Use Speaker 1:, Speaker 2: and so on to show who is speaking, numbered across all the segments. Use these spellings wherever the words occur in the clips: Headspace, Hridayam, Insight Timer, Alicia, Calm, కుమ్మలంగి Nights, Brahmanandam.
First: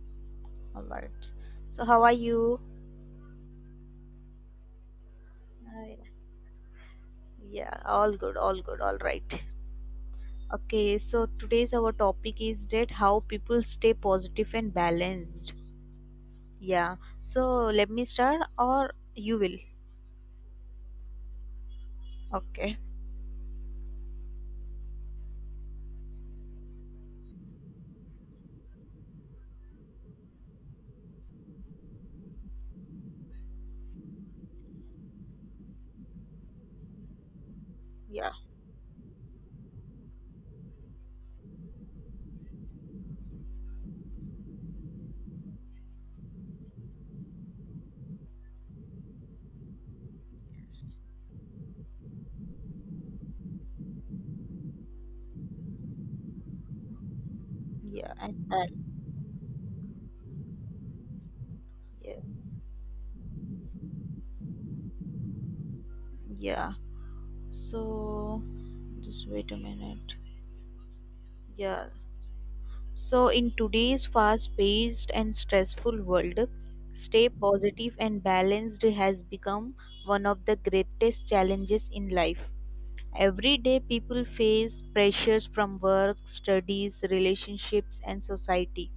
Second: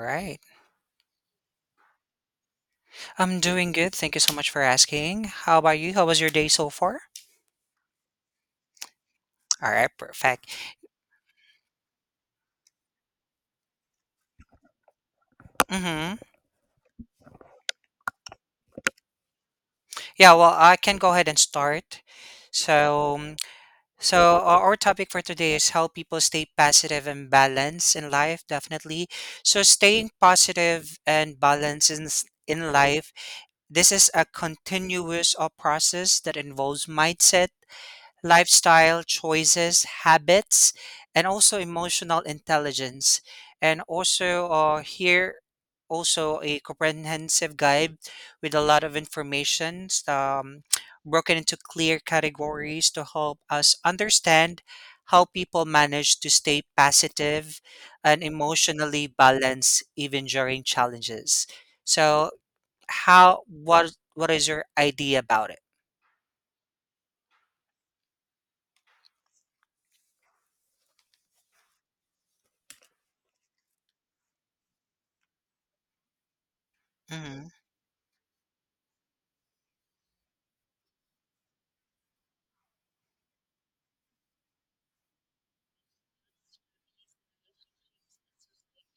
Speaker 1: Right.
Speaker 2: All right. So, how are you?
Speaker 1: I'm doing good. Thank you so much for asking. How about you? How was your day so far?
Speaker 2: Yeah, all good, all good, all right.
Speaker 1: All right, perfect.
Speaker 2: Okay, so today's our topic is that how people stay positive and balanced.
Speaker 1: Mm-hmm.
Speaker 2: Yeah, so let me start or you will.
Speaker 1: Yeah, well, I can go ahead and start.
Speaker 2: Okay,
Speaker 1: So, mm, so our topic for today is how people stay positive and balanced in life, definitely. So, staying positive and balanced in life, this is a continuous process that involves mindset,
Speaker 2: yeah,
Speaker 1: lifestyle choices, habits, and also emotional intelligence. And also here also a comprehensive guide with a lot of information, broken into clear categories to help us understand how people manage to stay positive
Speaker 2: yeah,
Speaker 1: and
Speaker 2: and
Speaker 1: emotionally balanced even during challenges.
Speaker 2: yeah,
Speaker 1: So how what is your idea about it?
Speaker 2: yeah. So, just wait a minute. Yeah, so, in today's fast paced and stressful world, stay
Speaker 1: Mm-hmm.
Speaker 2: positive and balanced has become one of the greatest challenges in life. Every day, people face pressures from work, studies, relationships, and society.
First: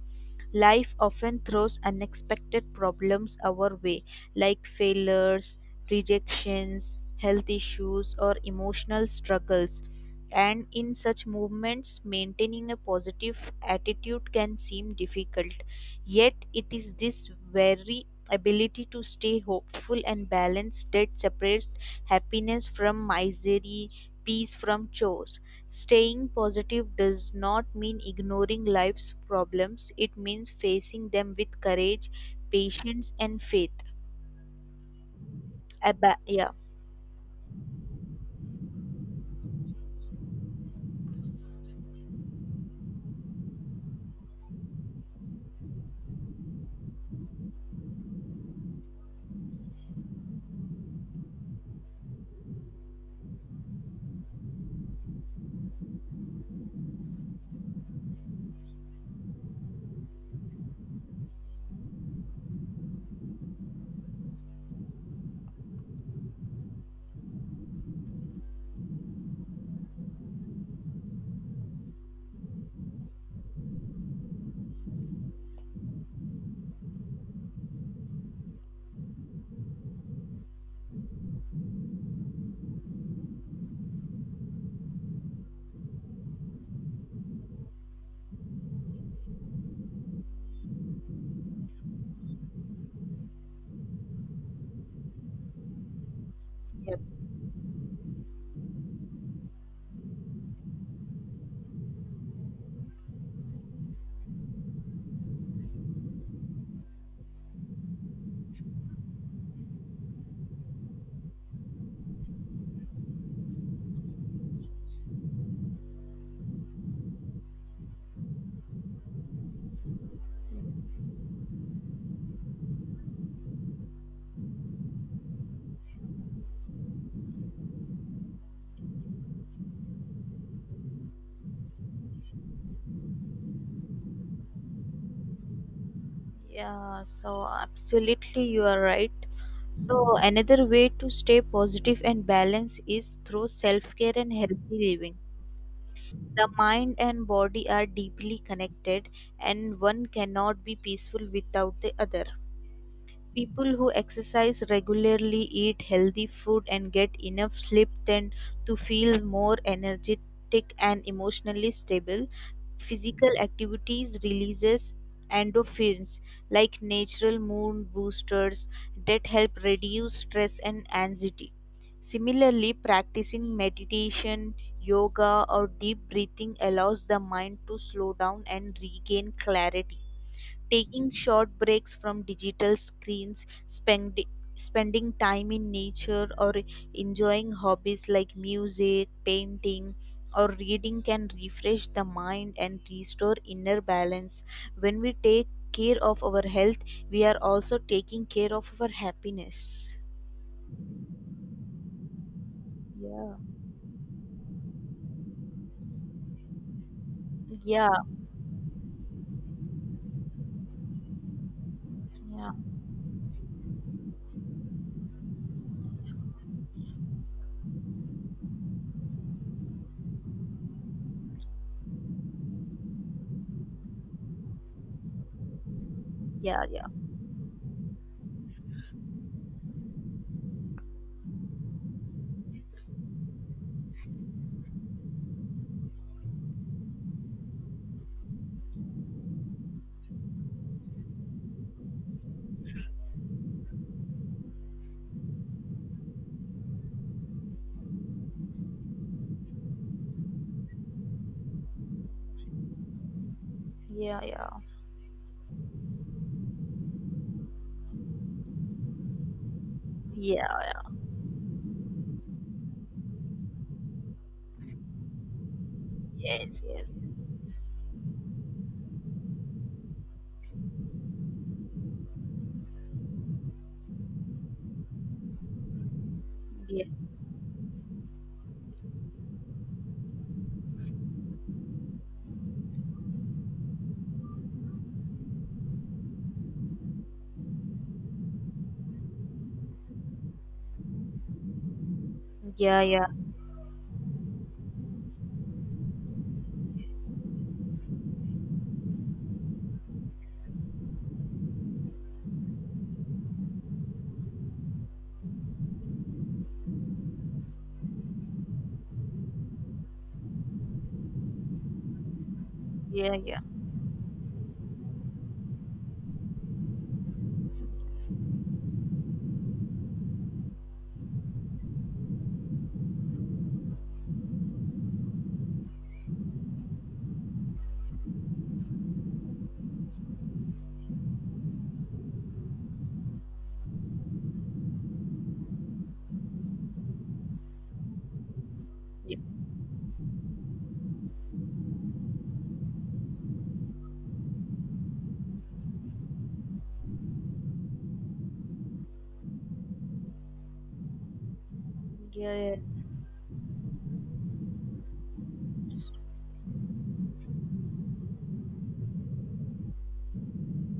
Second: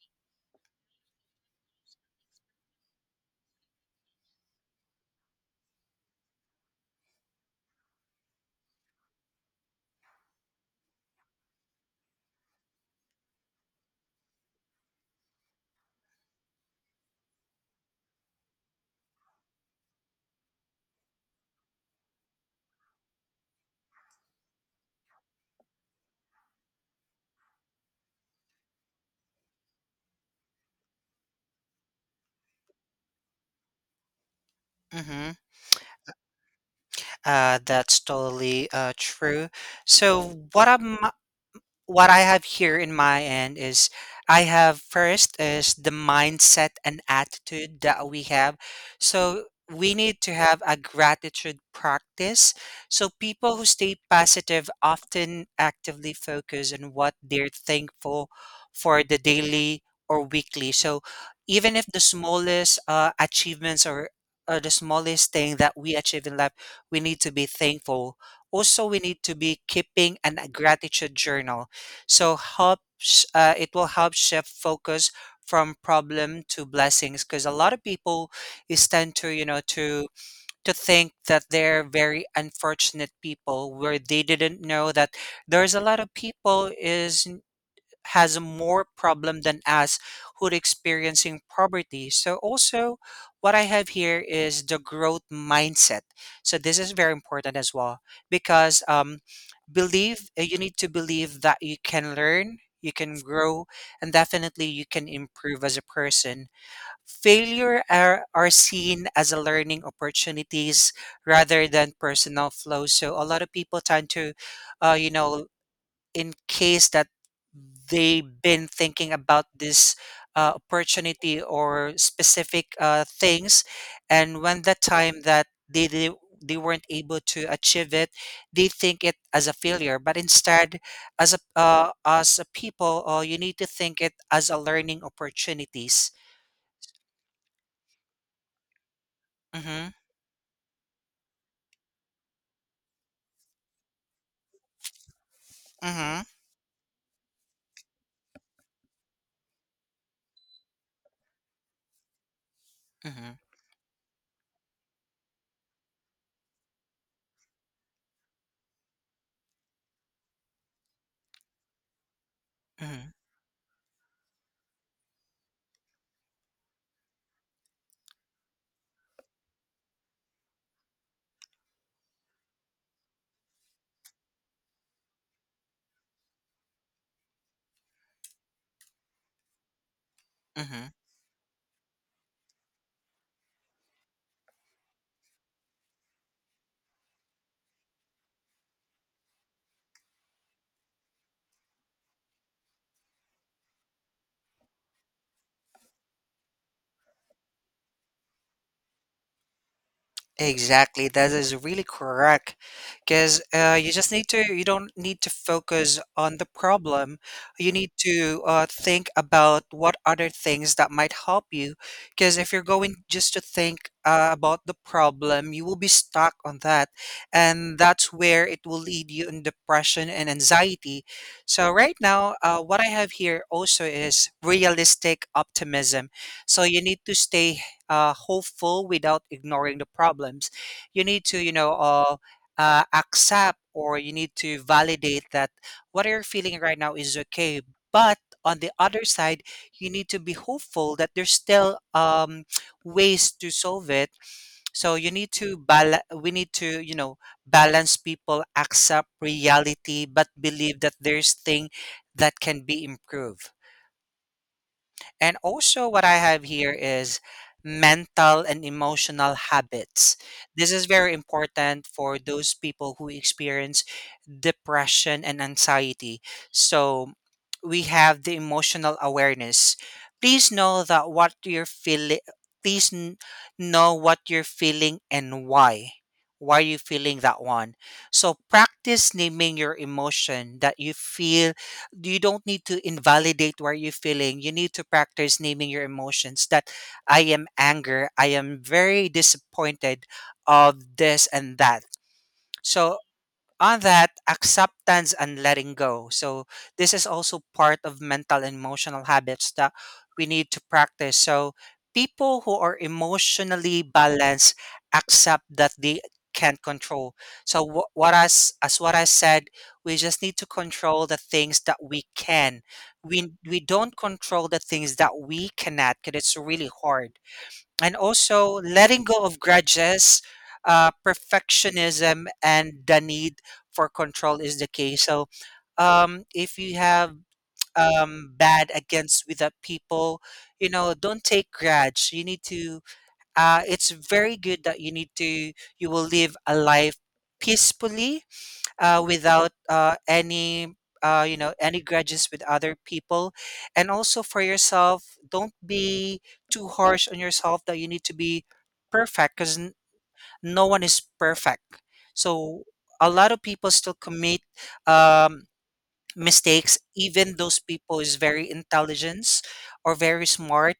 Speaker 2: Life often throws unexpected problems our way, like failures, rejections, health issues, or emotional struggles. And in such movements, maintaining a positive attitude can seem difficult. Yet, it is this very ability to stay hopeful and balanced that separates happiness from misery, peace from chores. Staying positive does not mean ignoring life's problems, it means facing them with courage, patience, and faith.
Speaker 1: Mhm.
Speaker 2: Yeah,
Speaker 1: That's totally true. So, what am what I have here in my end is, I have first is the mindset and attitude that we have. So we need to have a gratitude practice. So people who stay positive often actively focus on what they're thankful for the daily or weekly. So even if the smallest achievements or the smallest thing that we achieve in life, we need to be thankful. Also we need to be keeping an a gratitude journal, so helps, it will help shift focus from problem to blessings, because a lot of people is tend to, you know, to think that they're very unfortunate people, where they didn't know that there's a lot of people is has more problem than us who are experiencing poverty. So also what I have here is the growth mindset. So this is very important as well because, believe, you need to believe that you can learn, you can grow, and definitely you can improve as a person. Failure are seen as a learning opportunities rather than personal flaws. So a lot of people tend to, you know, in case that they've been thinking about this opportunity or specific things, and when the time that they weren't able to achieve it, they think it as a failure, but instead as a people, you need to think it as a learning opportunities.
Speaker 2: yeah, so absolutely you are right.
Speaker 1: Mm-hmm,
Speaker 2: So, another way to stay positive and balanced is through self care and healthy living.
Speaker 1: mm-hmm,
Speaker 2: The mind and body are deeply connected, and one cannot be peaceful without the other.
Speaker 1: mm-hmm,
Speaker 2: People who exercise regularly, eat healthy food, and get enough sleep tend to feel more energetic and emotionally stable.
Speaker 1: mm-hmm,
Speaker 2: Physical activities releases endorphins like natural mood boosters that help reduce stress and anxiety. Similarly, practicing meditation, yoga, or deep breathing allows the mind to slow down and regain clarity.
Speaker 1: mm-hmm.
Speaker 2: Taking short breaks from digital screens, spending time in nature or enjoying hobbies like music, painting or reading can refresh the mind and restore inner balance. When we take care of our health, we are also taking care of our happiness.
Speaker 1: Exactly, that is really correct.
Speaker 2: Yeah.
Speaker 1: Because you just need to, you don't need to focus on the problem. You
Speaker 2: Yeah,
Speaker 1: need to think about what other things that might help you. Because
Speaker 2: yeah.
Speaker 1: if you're going just to think about the problem, you will be stuck on that. And that's where it will lead you in depression and anxiety. So, right now, what I have here also is realistic optimism. So,
Speaker 2: Yeah,
Speaker 1: you
Speaker 2: yeah,
Speaker 1: need to stay hopeful without ignoring the problems. You need to, you know, accept or you need to validate that what you're feeling right now is okay. But on the other side, you need to be hopeful that there's still, ways to solve it. So you need to bal. We need to, you know, balance people, accept reality, but believe that there's thing that can be improved.
Speaker 2: yeah, yeah,
Speaker 1: And also, what I have here is mental and emotional habits.
Speaker 2: yeah,
Speaker 1: This is
Speaker 2: yeah.
Speaker 1: very important for those people who experience depression and anxiety.
Speaker 2: Yes, yes.
Speaker 1: So, we have the emotional awareness. Please know that what you're feeling, please n- know what you're feeling and why. Why are you
Speaker 2: Yeah,
Speaker 1: feeling that one? So practice naming your emotion that you feel, you don't need to invalidate where you're feeling. You need to practice naming your emotions, that I am anger, I am very disappointed of this and that.
Speaker 2: yeah,
Speaker 1: So
Speaker 2: yeah,
Speaker 1: on that acceptance and letting go, so this is also part of mental and emotional habits that we need to practice. So people who are emotionally balanced accept that they can't control, so wh- what as what I said, we just need to control the things that we can.
Speaker 2: yeah,
Speaker 1: we
Speaker 2: yeah.
Speaker 1: we don't control the things that we cannot because it's really hard. And also letting go of grudges, perfectionism, and the need for control is the key. So, if you have bad against with the people, you know, don't take grudge. You need to. It's very good that you need to. You will live a life peacefully, without any, you know, any grudges with other people. And also for yourself, don't be too harsh on yourself that you need to be perfect, because no one is perfect.
Speaker 2: Yeah.
Speaker 1: So a lot of people still commit, um, mistakes, even those people is very intelligent or very smart.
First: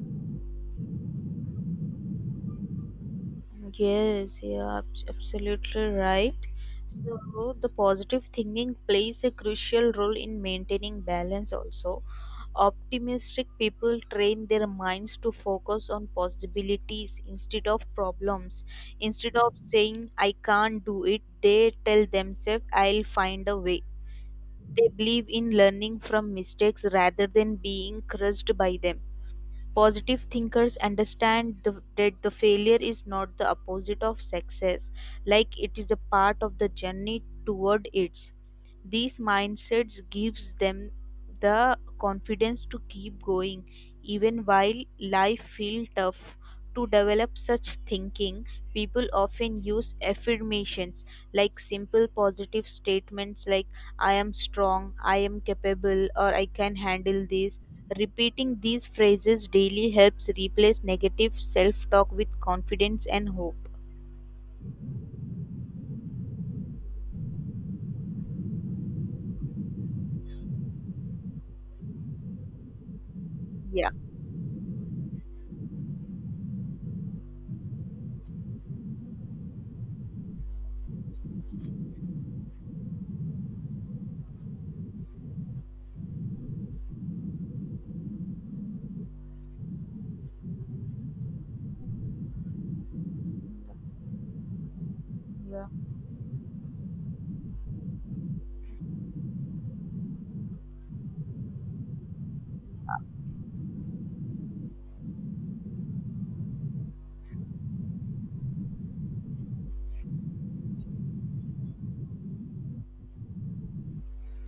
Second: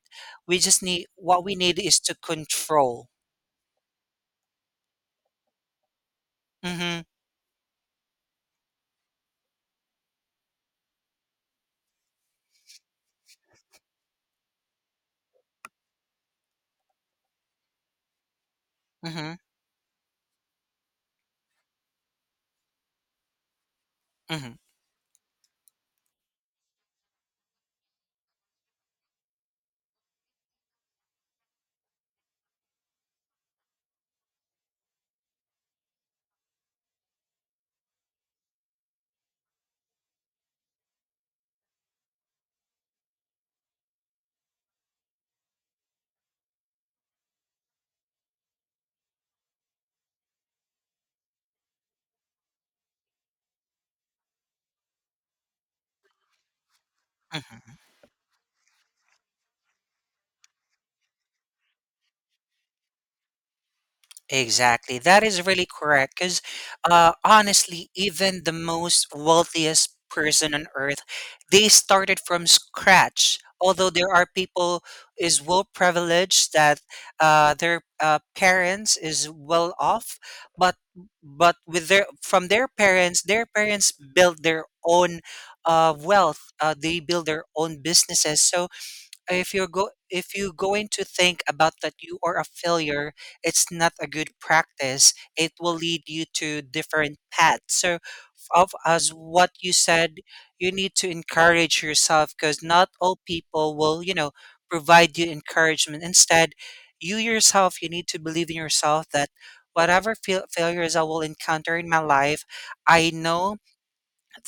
Speaker 1: We just need, what we need is to control.
Speaker 2: Yes, you're absolutely right.
Speaker 1: Mm-hmm,
Speaker 2: So, the positive thinking plays a crucial role in maintaining balance also. Optimistic people train their minds to focus on possibilities instead of problems. Instead
Speaker 1: mm-hmm,
Speaker 2: of saying, I can't do it, they tell themselves, I'll find a way.
Speaker 1: mm-hmm,
Speaker 2: They believe in learning from mistakes rather than being crushed by them. Positive thinkers understand that the failure is not the opposite of success, like it is a part of the journey toward it. These mindsets gives them the confidence to keep going even while life feels tough. To develop such thinking, people often use affirmations like simple positive statements like I am strong, I am capable, or I can handle this.
Speaker 1: mm-hmm.
Speaker 2: Repeating these phrases daily helps replace negative self talk with confidence and hope.
Speaker 1: Exactly. That is really correct. Because honestly, even the most wealthiest person on earth, they started from scratch. Although
Speaker 2: Yeah.
Speaker 1: there are people is well privileged that their parents is well off, but with their from their parents build their own wealth. They build their own businesses. So if you're going to think about that you are a failure, it's not a good practice, it
Speaker 2: Yeah.
Speaker 1: will lead you to different paths. So, of as what you said, you need to encourage yourself, because not all people will, you know, provide you encouragement. Instead, you yourself, you need to believe in yourself, that whatever failures I will encounter in my life, I know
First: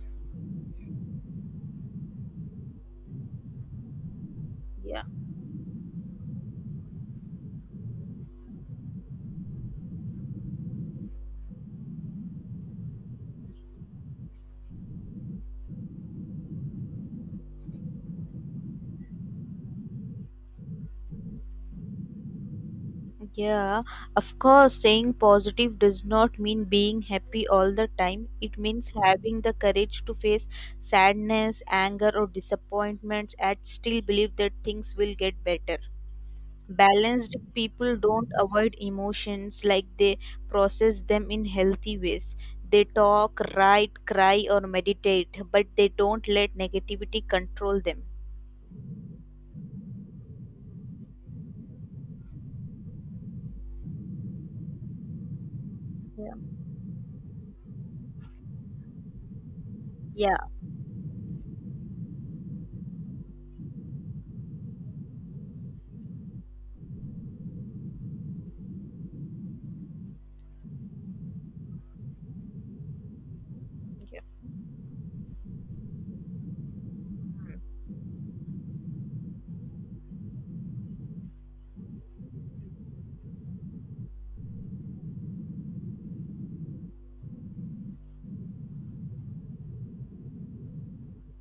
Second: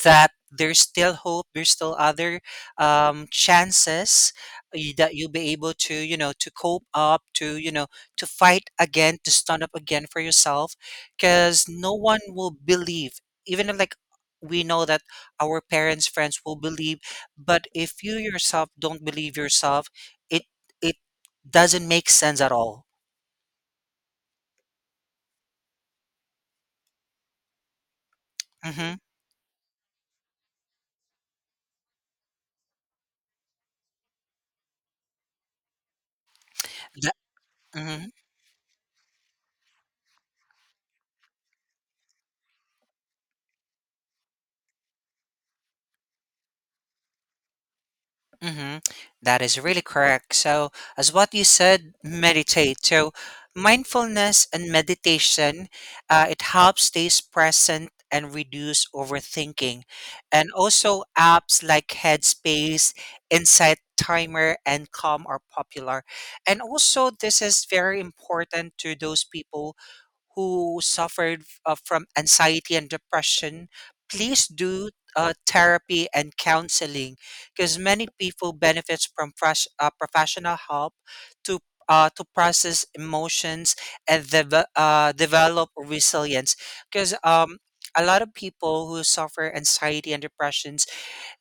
Speaker 1: that there's still hope, there's still other, chances,
Speaker 2: Yeah.
Speaker 1: that you'll be able to, you know, to cope up, to, you know, to fight again, to stand up again for yourself. Because no one will believe, even if, like, we know that our parents, friends will believe, but if you yourself don't believe yourself, it it doesn't make sense at all.
Speaker 2: Yeah, of course, saying positive does not mean being happy all the time. It means having the courage to face sadness, anger, or disappointments and still believe that things will get better. Balanced people
Speaker 1: Mm-hmm.
Speaker 2: don't avoid emotions like they process them in healthy ways. They talk, write, cry, or meditate, but they don't let negativity control them.
Speaker 1: Mm-hmm. That is really correct. So, as what you said, meditate. So, mindfulness and meditation,
Speaker 2: Yeah.
Speaker 1: it helps stays present and reduce overthinking.
Speaker 2: Yeah.
Speaker 1: And also, apps like Headspace, Insight Timer, and Calm are popular. And also, this is very important to those people who suffered from anxiety and depression,
Speaker 2: Yeah.
Speaker 1: please do therapy and counseling, because many people benefits from fresh, professional help to to process emotions and develop resilience. Because, a lot of people who suffer anxiety and depressions,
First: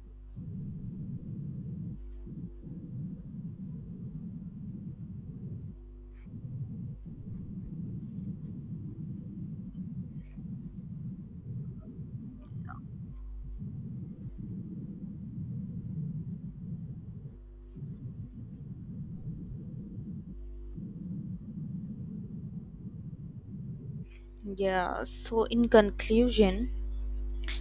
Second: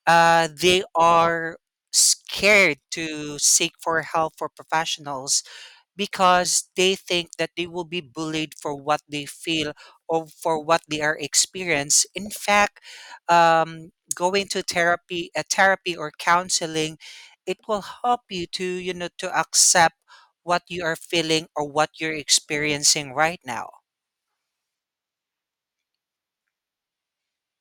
Speaker 1: they are scared to seek for help for professionals, because they think that they will be bullied for what they feel or for what they are experienced. In fact, going to therapy, a therapy or counseling, it will help you to, you know, to accept what you are feeling or what you're experiencing right now.
Speaker 2: Yeah. So, in conclusion,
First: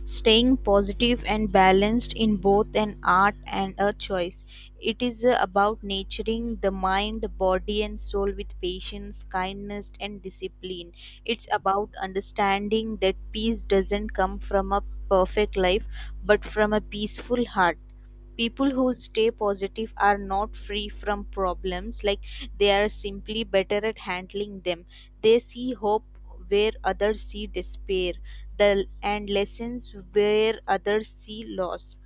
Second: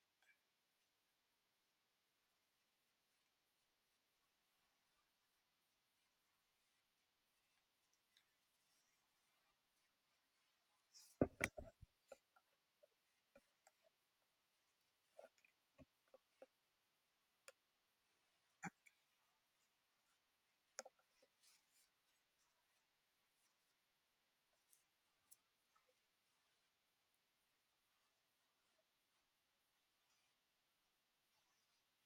Speaker 2: staying positive and balanced in both an art and a choice. It is about nurturing the mind, body, and soul with patience, kindness, and discipline. It's about understanding that peace doesn't come from a perfect life but from a peaceful heart. People who stay positive are not free from problems, like they are simply better at handling them. They see hope where others see despair, the and lessons where others see loss.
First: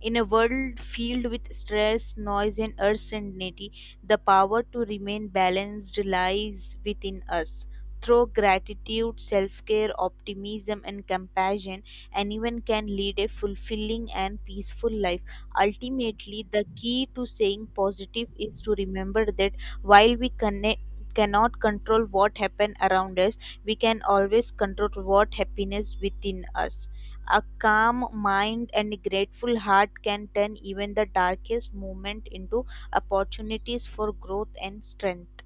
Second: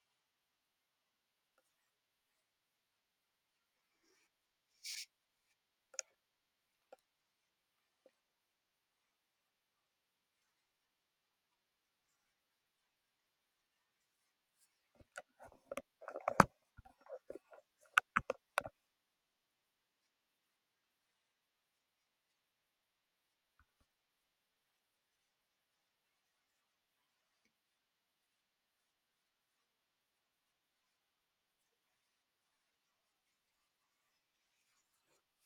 Speaker 2: In a world filled with stress, noise, and uncertainty, the power to remain balanced lies within us. Through gratitude, self care, optimism, and compassion, anyone can lead a fulfilling and peaceful life. Ultimately, the key to staying positive is to remember that while we connect, cannot control what happens around us, we can always control what happiness within us. A calm mind and a grateful heart can turn even the darkest moment into opportunities for growth and strength.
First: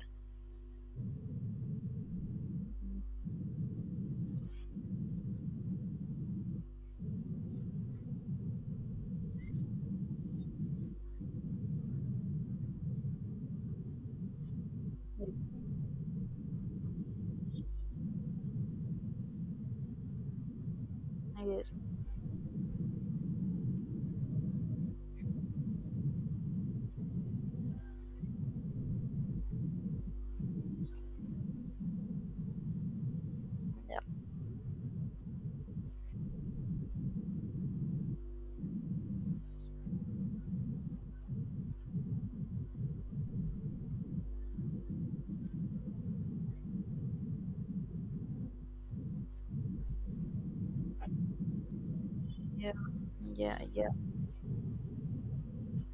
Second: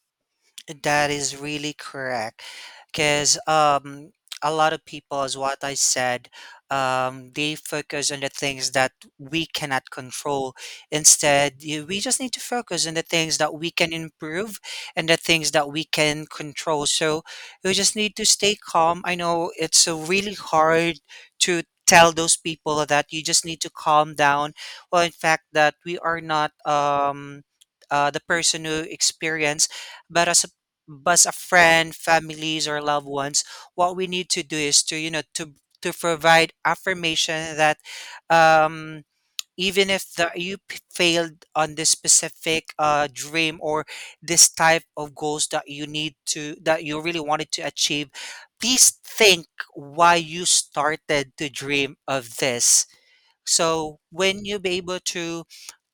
Speaker 1: That is really correct. Because, a lot of people, as what I said, they focus on the things that we cannot control. Instead, we just need to focus on the things that we can improve and the things that we can control. So we just need to stay calm. I know it's so really hard to
Speaker 2: Yes.
Speaker 1: tell those people that you just need to calm down. Well, in fact, that we are not. The person who experience, but as a, but a friend, families, or loved ones, what
Speaker 2: Yeah.
Speaker 1: we need to do is to, you know, to provide affirmation that, um, even if the, failed on this specific dream or this type of goals that you need to that you really wanted to achieve, please think why you started to dream of
Speaker 2: Yeah.
Speaker 1: this. So when you be able to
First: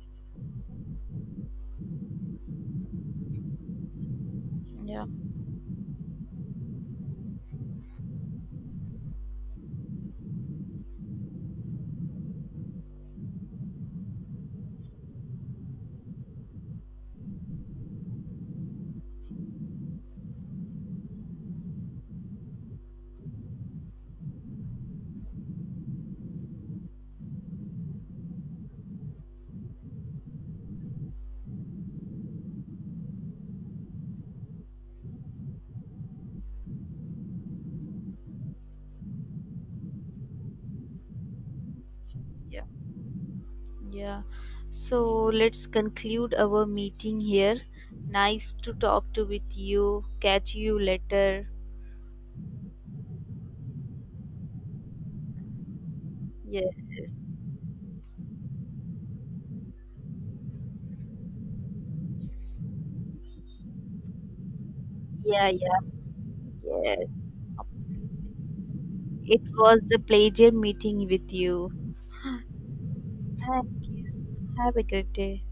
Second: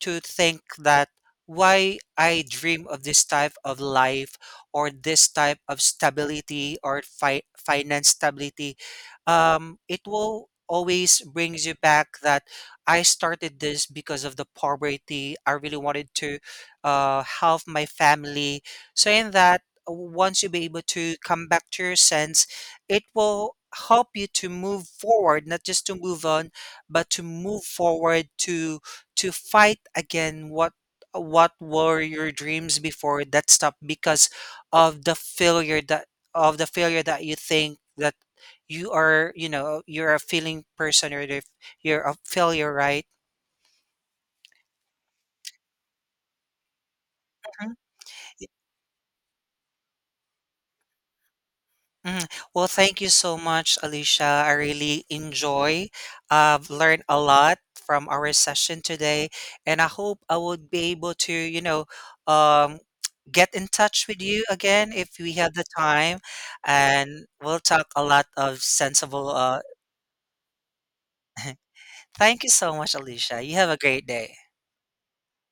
Speaker 1: think that why I dream of this type of life or this type of stability or finance stability, it will always brings you back, that I started this because of the poverty. I really wanted to help my family. So in that, once you be able to come back to your sense, it will help you to move forward, not just to move on, but to move forward to fight again, what were your dreams before that stopped because of the failure that of the failure that you think that you are, you know, you're a failing person, or if you're a
Speaker 2: Yeah.
Speaker 1: failure, right?
Speaker 2: Yeah. So let's conclude our meeting here.
Speaker 1: Mhm.
Speaker 2: Nice to talk to with you. Catch you later.
Speaker 1: Mhm. Well, thank you so much, Alicia. I really enjoy. I've
Speaker 2: Yes.
Speaker 1: learned a lot from our session today, and I hope I would be able to, you know, um, get in touch with you again if we
Speaker 2: Yeah,
Speaker 1: have the
Speaker 2: yeah.
Speaker 1: time,
Speaker 2: Yes.
Speaker 1: and we'll talk a lot of sensible.
Speaker 2: It was a pleasure meeting with you.
Speaker 1: Thank you so much, Alicia. You
Speaker 2: Thank
Speaker 1: have a great
Speaker 2: you.
Speaker 1: day.
Speaker 2: Have a great day.